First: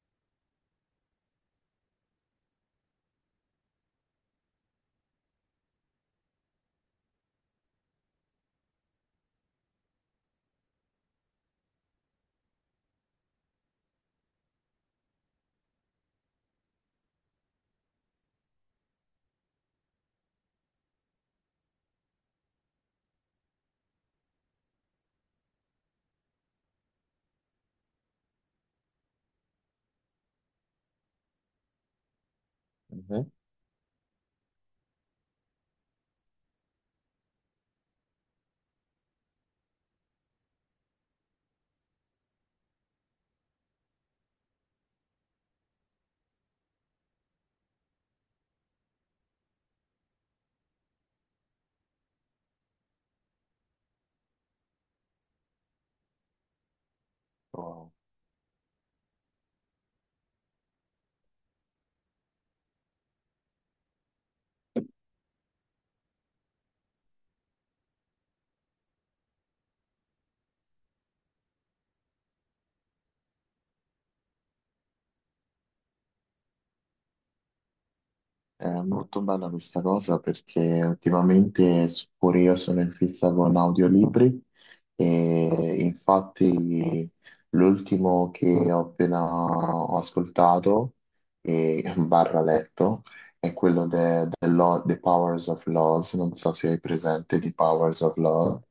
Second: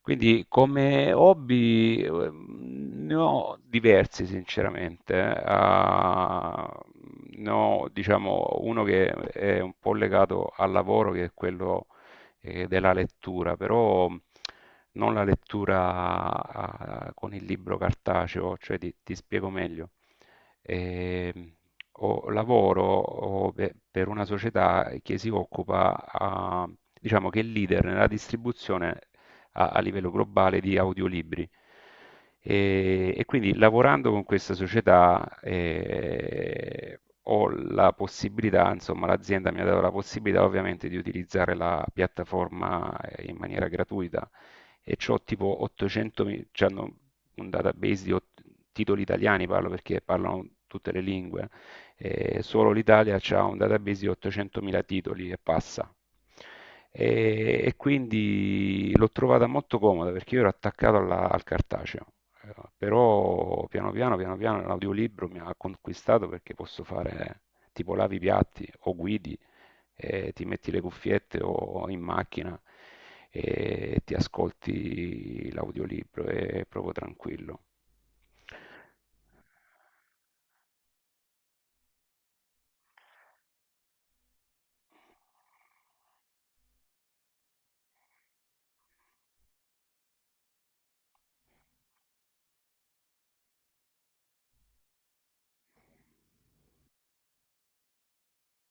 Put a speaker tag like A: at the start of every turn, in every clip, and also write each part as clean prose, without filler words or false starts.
A: Quindi come hobby, ne ho diversi sinceramente. Uhm, Ne ho diciamo uno che è un po' legato al lavoro, che è quello, della lettura, però non la lettura, con il libro cartaceo, cioè ti spiego meglio. Ehm, ho pe per una società che si occupa, uhm, diciamo che è leader nella distribuzione a livello globale di audiolibri. E
B: Mhm.
A: quindi lavorando con questa società ho la possibilità, insomma, l'azienda mi ha dato la possibilità ovviamente di utilizzare la piattaforma in maniera gratuita e c'ho tipo 800, c'hanno un database di titoli italiani, parlo perché parlano tutte le lingue, solo l'Italia ha un database di 800.000 titoli e passa. E
B: Oh,
A: quindi l'ho trovata molto comoda perché io ero al cartaceo. Però piano piano, piano piano l'audiolibro mi ha conquistato perché posso fare, tipo lavi i piatti o guidi, ti metti le cuffiette o in macchina e ti ascolti l'audiolibro, è proprio tranquillo.
B: è molto bella questa cosa perché ultimamente pure io sono in fissa con audiolibri e infatti l'ultimo che ho appena ho ascoltato e barra letto è quello de The Powers of Laws, non so se hai presente The Powers of Law.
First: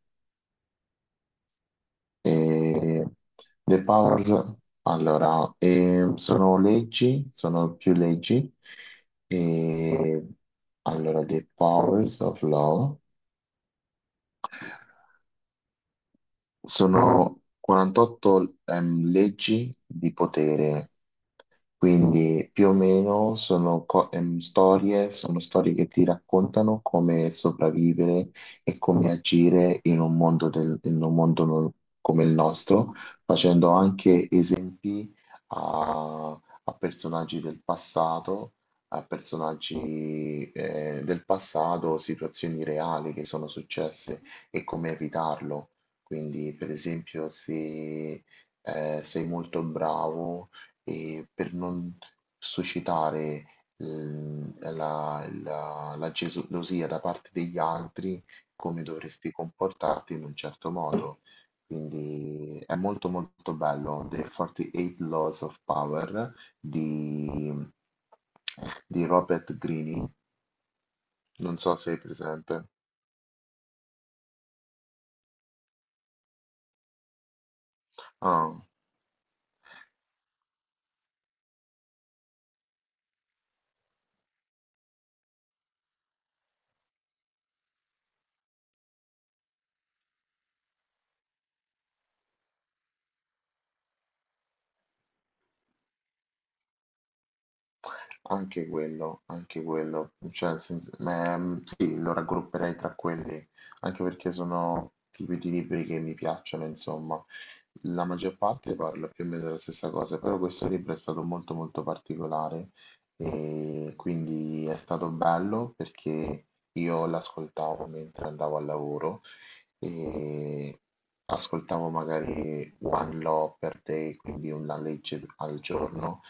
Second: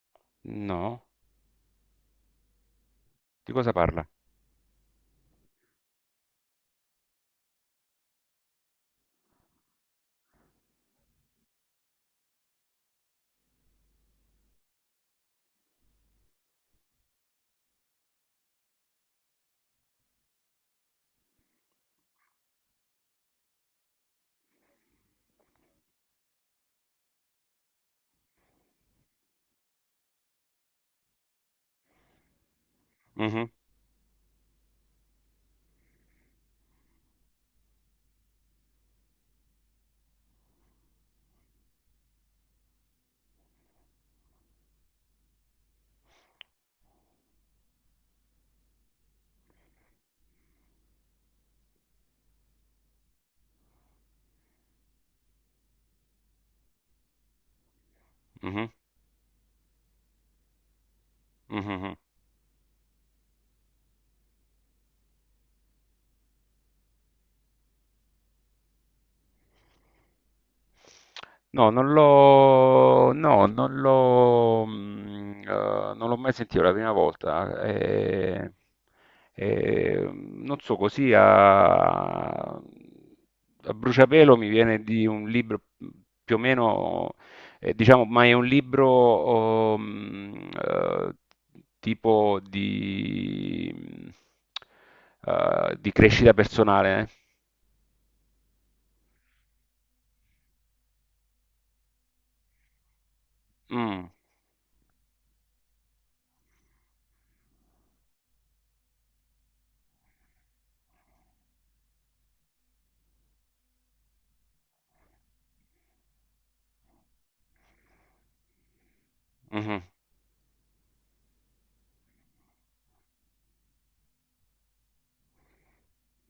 A: No?
B: E
A: Di cosa
B: The
A: parla?
B: Powers, allora, sono leggi, sono più leggi. E allora, The Powers of Law. Sono 48 leggi di potere, quindi più o meno sono storie, sono storie che ti raccontano come sopravvivere e come agire in un mondo, in un mondo come il nostro,
A: Mhm.
B: facendo anche esempi a personaggi del passato, a personaggi del passato, situazioni reali che sono successe e come evitarlo. Quindi, per esempio, se sei molto bravo e per non suscitare la gelosia da parte degli altri,
A: Mhm,
B: come dovresti comportarti in un certo modo.
A: mhm.
B: Quindi è molto molto bello, The 48 Laws of Power di, di Robert Greene, non
A: No,
B: so se hai presente.
A: non l'ho, non l'ho mai sentito, è la prima volta.
B: Ah.
A: Non so, così a bruciapelo mi viene di un libro più o meno, diciamo, ma è un libro, eh, tipo di crescita personale.
B: Anche quello, cioè, nel senso- ma, sì, lo raggrupperei tra quelli,
A: Eh?
B: anche
A: Mm,
B: perché sono tipi di libri che mi piacciono, insomma. La maggior parte parla più o meno della stessa cosa, però questo libro è stato molto molto particolare e quindi è stato bello perché io l'ascoltavo mentre andavo al lavoro
A: mhm.
B: e ascoltavo magari One Law per Day, quindi una legge al giorno,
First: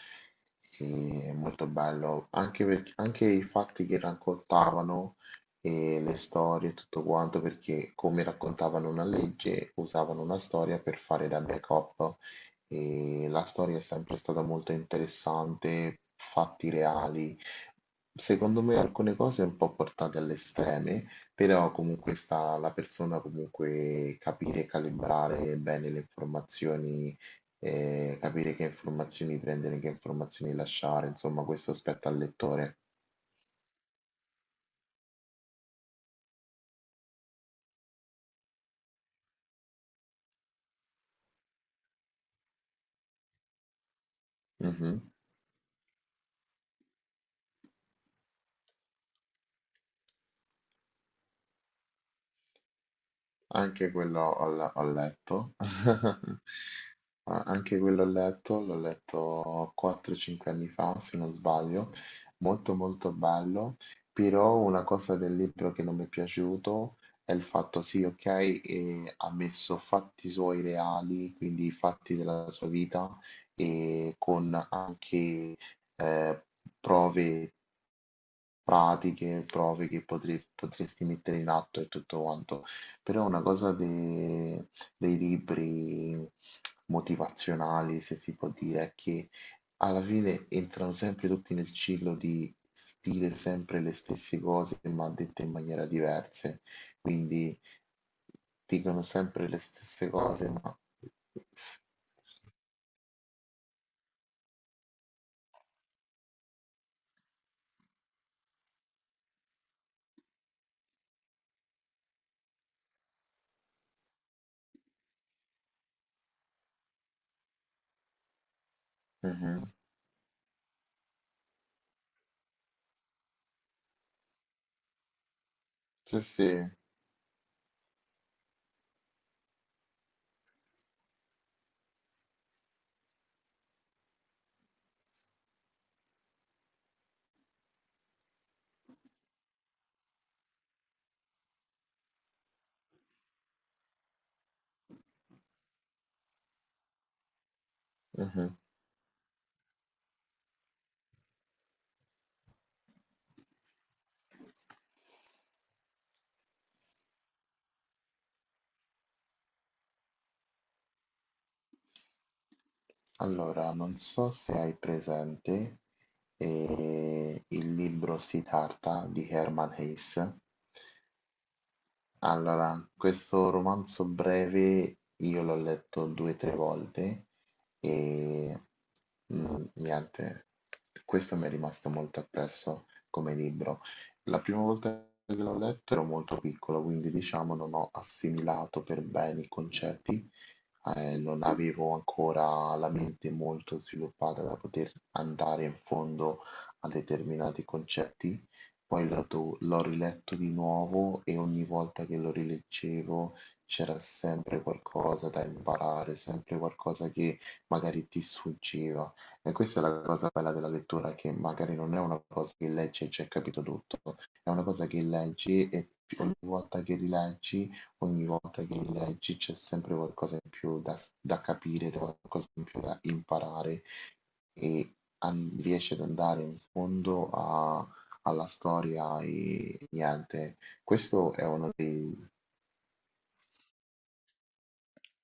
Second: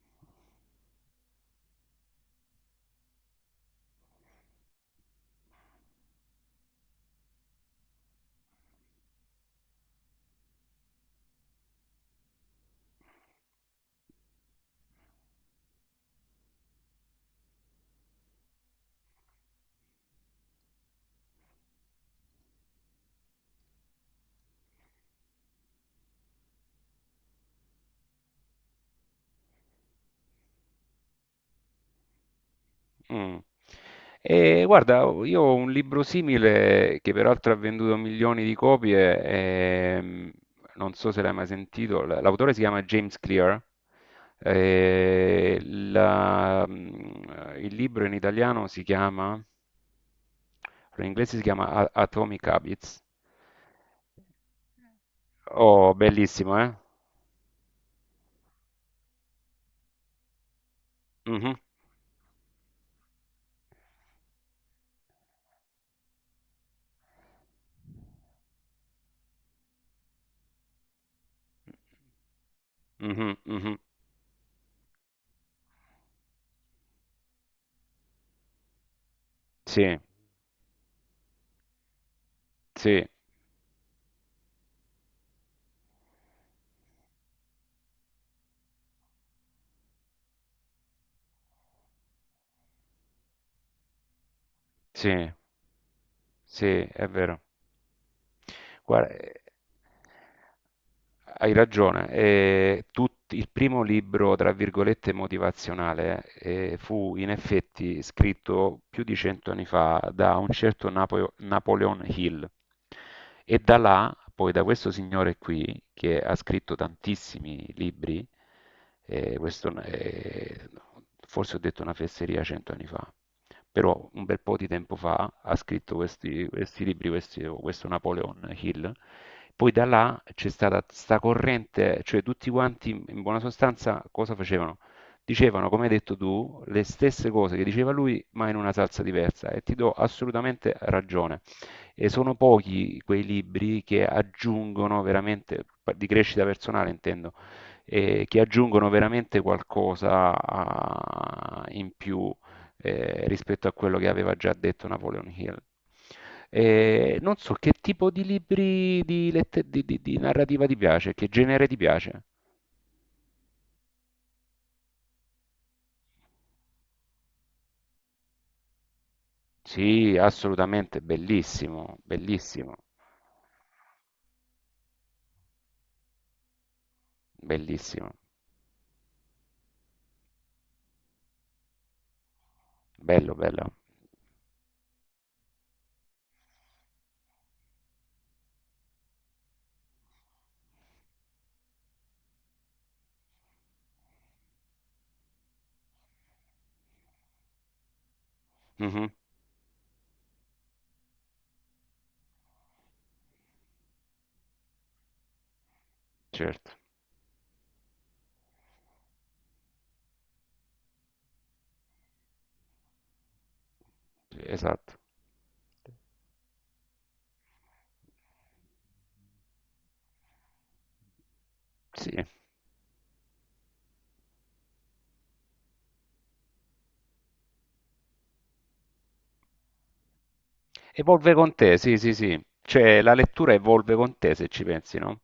B: è molto bello, anche, perché- anche i fatti che raccontavano e le storie e tutto quanto, perché come raccontavano una legge, usavano una storia per fare da backup e la storia è sempre stata molto interessante, fatti reali. Secondo me alcune cose un po' portate all'estremo, però comunque sta alla persona comunque capire e calibrare bene le informazioni, capire che informazioni prendere, che informazioni lasciare, insomma questo spetta al lettore.
A: Mm. E guarda, io ho un libro simile che peraltro ha venduto milioni di copie, ehm, non so se l'hai mai sentito, l'autore si chiama James Clear,
B: Mhm.
A: il libro in italiano si chiama, in inglese si chiama Atomic Habits.
B: Anche quello ho, ho letto.
A: Oh, bellissimo, eh?
B: Ah, anche quello ho letto, l'ho letto 4-5 anni fa, se non
A: Mhm,
B: sbaglio, molto molto bello, però una cosa del libro che non mi è piaciuto è il fatto, sì, ok, ha messo fatti suoi reali, quindi fatti della sua vita,
A: mhm, mhm.
B: e con anche eh, prove pratiche, prove
A: Sì,
B: che potresti mettere in atto e tutto quanto.
A: sì,
B: Però una cosa dei libri motivazionali, se si può dire, è che alla fine entrano sempre tutti nel ciclo di dire sempre le stesse cose,
A: sì,
B: ma dette in maniera diversa.
A: sì, è vero.
B: Quindi dicono
A: Guarda,
B: sempre le stesse cose, ma...
A: hai ragione, il primo libro, tra virgolette, motivazionale, fu in effetti scritto più di cento anni fa da un certo Napoleon Hill e da là, poi da questo signore qui, che ha scritto tantissimi libri, eh, questo
B: Mhm.
A: è- forse ho detto una fesseria, cento anni fa, però un bel po' di tempo fa ha scritto
B: Sì, sì.
A: questi libri, questo Napoleon Hill. Poi da là c'è stata sta corrente, cioè tutti quanti in buona sostanza cosa facevano? Dicevano, come hai detto tu, le stesse cose che diceva lui, ma in una salsa diversa, e ti do assolutamente ragione. E sono pochi quei libri che aggiungono veramente, di crescita personale intendo, che
B: Mhm.
A: aggiungono veramente qualcosa in più rispetto a quello che aveva già detto Napoleon Hill. Non so che tipo di libri di, lette- di narrativa ti piace, che genere ti piace?
B: Allora, non so se hai presente il libro Siddhartha di Hermann
A: Sì,
B: Hesse.
A: assolutamente, bellissimo, bellissimo,
B: Allora, questo romanzo breve io l'ho letto due o tre volte
A: bellissimo,
B: e niente, questo mi è rimasto molto appresso
A: bello,
B: come
A: bello.
B: libro. La prima volta che l'ho letto ero molto piccolo, quindi diciamo non ho assimilato per bene i concetti, non avevo ancora la mente molto sviluppata da poter andare in fondo a determinati concetti. Poi
A: Mhm,
B: l'ho riletto di nuovo e ogni volta che lo rileggevo c'era sempre qualcosa da imparare, sempre
A: certo,
B: qualcosa che magari ti sfuggiva. E questa è la cosa bella della lettura, che magari non è una cosa che leggi e c'è capito tutto, è una cosa
A: esatto.
B: che leggi e ogni volta che rileggi, ogni volta che rileggi c'è sempre qualcosa in più da capire,
A: Sì.
B: qualcosa in più da imparare e riesci ad andare in fondo a alla storia e niente, questo
A: Evolve
B: è
A: con
B: uno
A: te, sì, sì,
B: dei.
A: sì. Cioè, la lettura evolve con te, se ci pensi, no?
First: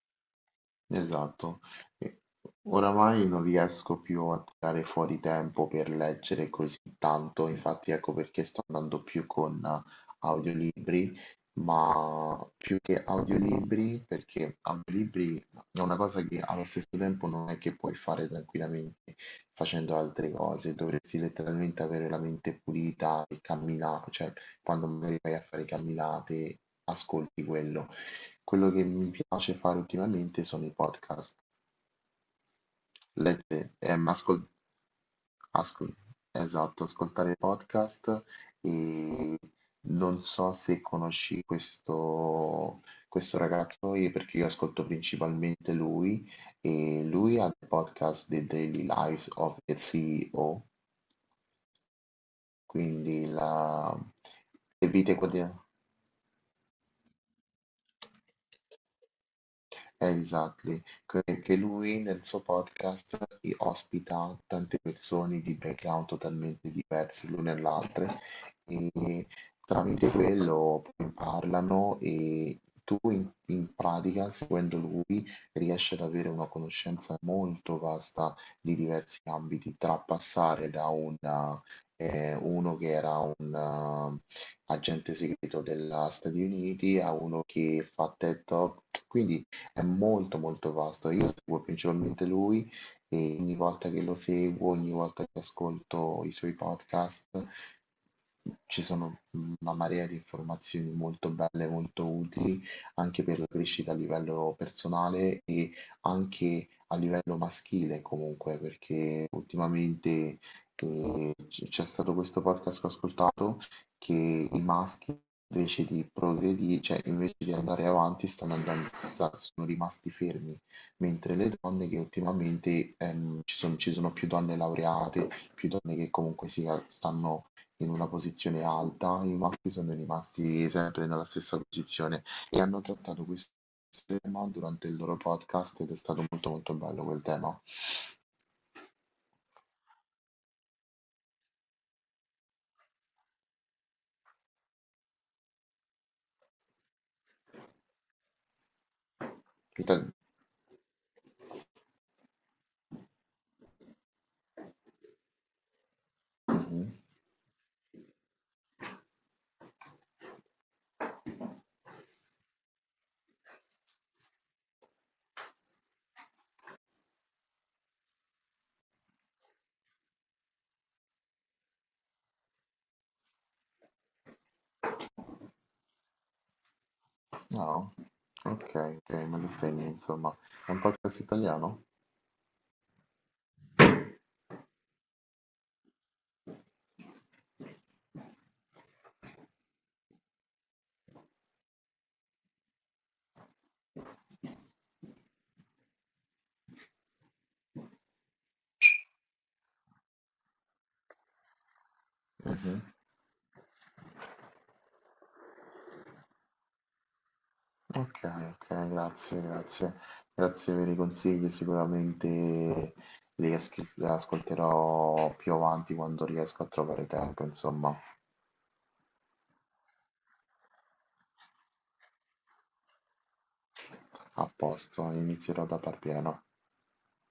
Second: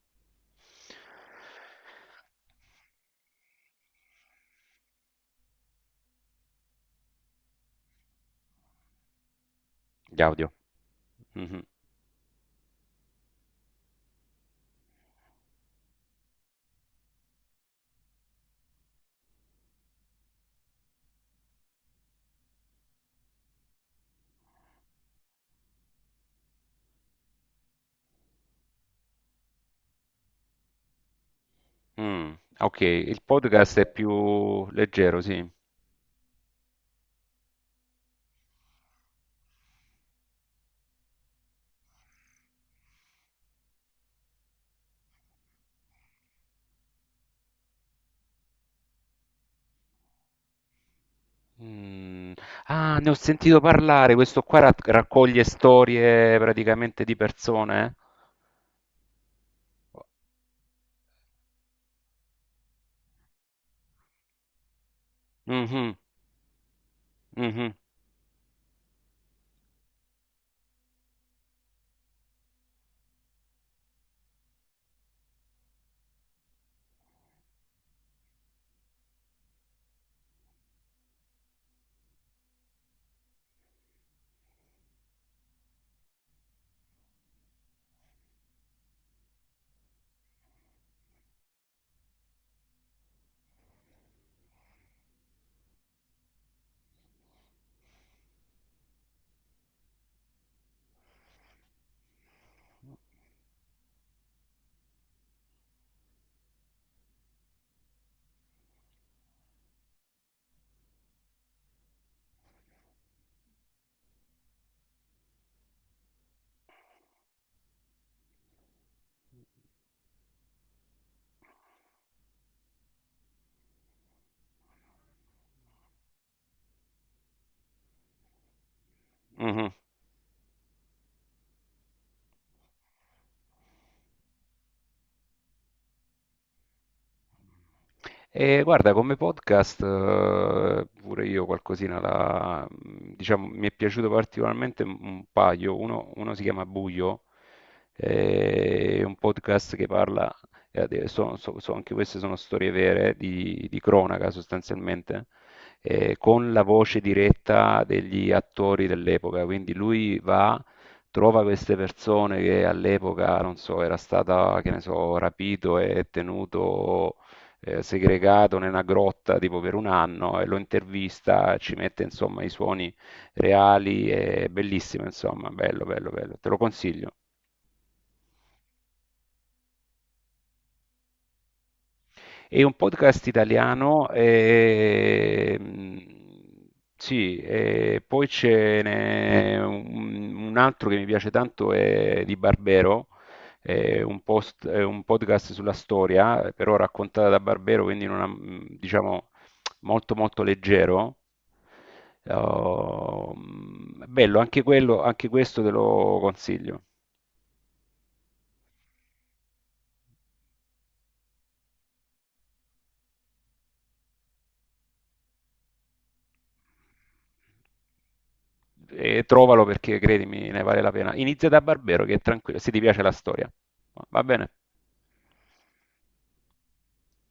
B: Esatto. E oramai non riesco più a tirare fuori tempo per leggere così tanto, infatti ecco perché sto andando più con
A: Gli audio.
B: audiolibri,
A: Mhm.
B: ma più che audiolibri, perché audiolibri è una cosa che allo stesso tempo non è che puoi fare tranquillamente facendo altre cose, dovresti letteralmente avere la mente pulita e camminare, cioè quando magari vai a fare camminate, ascolti quello. Quello che mi piace fare ultimamente sono i podcast,
A: Mm, ok, il
B: lette-
A: podcast è
B: ehm, ascol-
A: più leggero, sì.
B: ascol- esatto, ascoltare podcast e non so se conosci questo, questo ragazzo perché io ascolto principalmente lui e lui ha il podcast The Daily Lives of the CEO,
A: Mm. Ah, ne ho
B: quindi
A: sentito
B: la,
A: parlare. Questo qua
B: le vite
A: raccoglie
B: quotidiane.
A: storie praticamente di persone. Eh?
B: Exactly, che lui nel suo podcast ospita tante persone di
A: Mhm,
B: background totalmente diversi l'una e
A: mhm,
B: l'altra e tramite quello poi parlano e tu in pratica, seguendo lui, riesci ad avere una conoscenza molto vasta di diversi ambiti, tra passare da una, uno che era un agente segreto degli Stati Uniti a uno che fa TED Talk, quindi è molto molto vasto. Io seguo principalmente lui e ogni volta che lo seguo, ogni volta che ascolto i suoi podcast, ci sono una marea di informazioni molto belle, molto utili anche per la crescita a livello personale e anche a livello maschile comunque, perché ultimamente c'è stato questo podcast che ho ascoltato che i maschi invece di progredire, cioè invece di andare avanti, stanno andando, sono rimasti fermi, mentre le donne che ultimamente ci sono più donne laureate, più donne che comunque si, stanno in una posizione alta, i maschi
A: mhm.
B: sono rimasti sempre nella stessa posizione e hanno trattato questo tema durante il loro podcast ed è stato molto molto bello quel tema.
A: E guarda, come podcast, pure io qualcosina la, diciamo, mi è piaciuto particolarmente un paio. Uno si chiama Buio, è un podcast
B: Che
A: che
B: te-
A: parla, anche queste sono storie vere di cronaca sostanzialmente, con la
B: Mhm.
A: voce diretta degli attori dell'epoca. Quindi lui va, trova queste persone che all'epoca, non so, era stata, che ne so, rapito e tenuto, segregato nella grotta tipo per un anno, e lo intervista, ci mette insomma i suoni reali, è bellissimo insomma, bello, bello, bello, te lo consiglio.
B: No? Ok, ok, me lo segni, insomma. È un podcast italiano?
A: È un podcast italiano, sì, e poi ce n'è un altro che mi piace tanto, è di Barbero, è un, è un podcast sulla storia, però raccontata da Barbero, quindi in una, diciamo molto molto leggero.
B: Mh-mh.
A: Oh, mm, bello, anche quello, anche questo te lo consiglio.
B: Okay, okay, grazie, grazie. Grazie per i consigli, sicuramente li ascolterò più avanti quando riesco a trovare tempo, insomma.
A: E trovalo perché credimi ne vale la pena. Inizia da Barbero che è tranquillo, se ti piace la storia. Va
B: A
A: bene?
B: posto, inizierò da par pieno.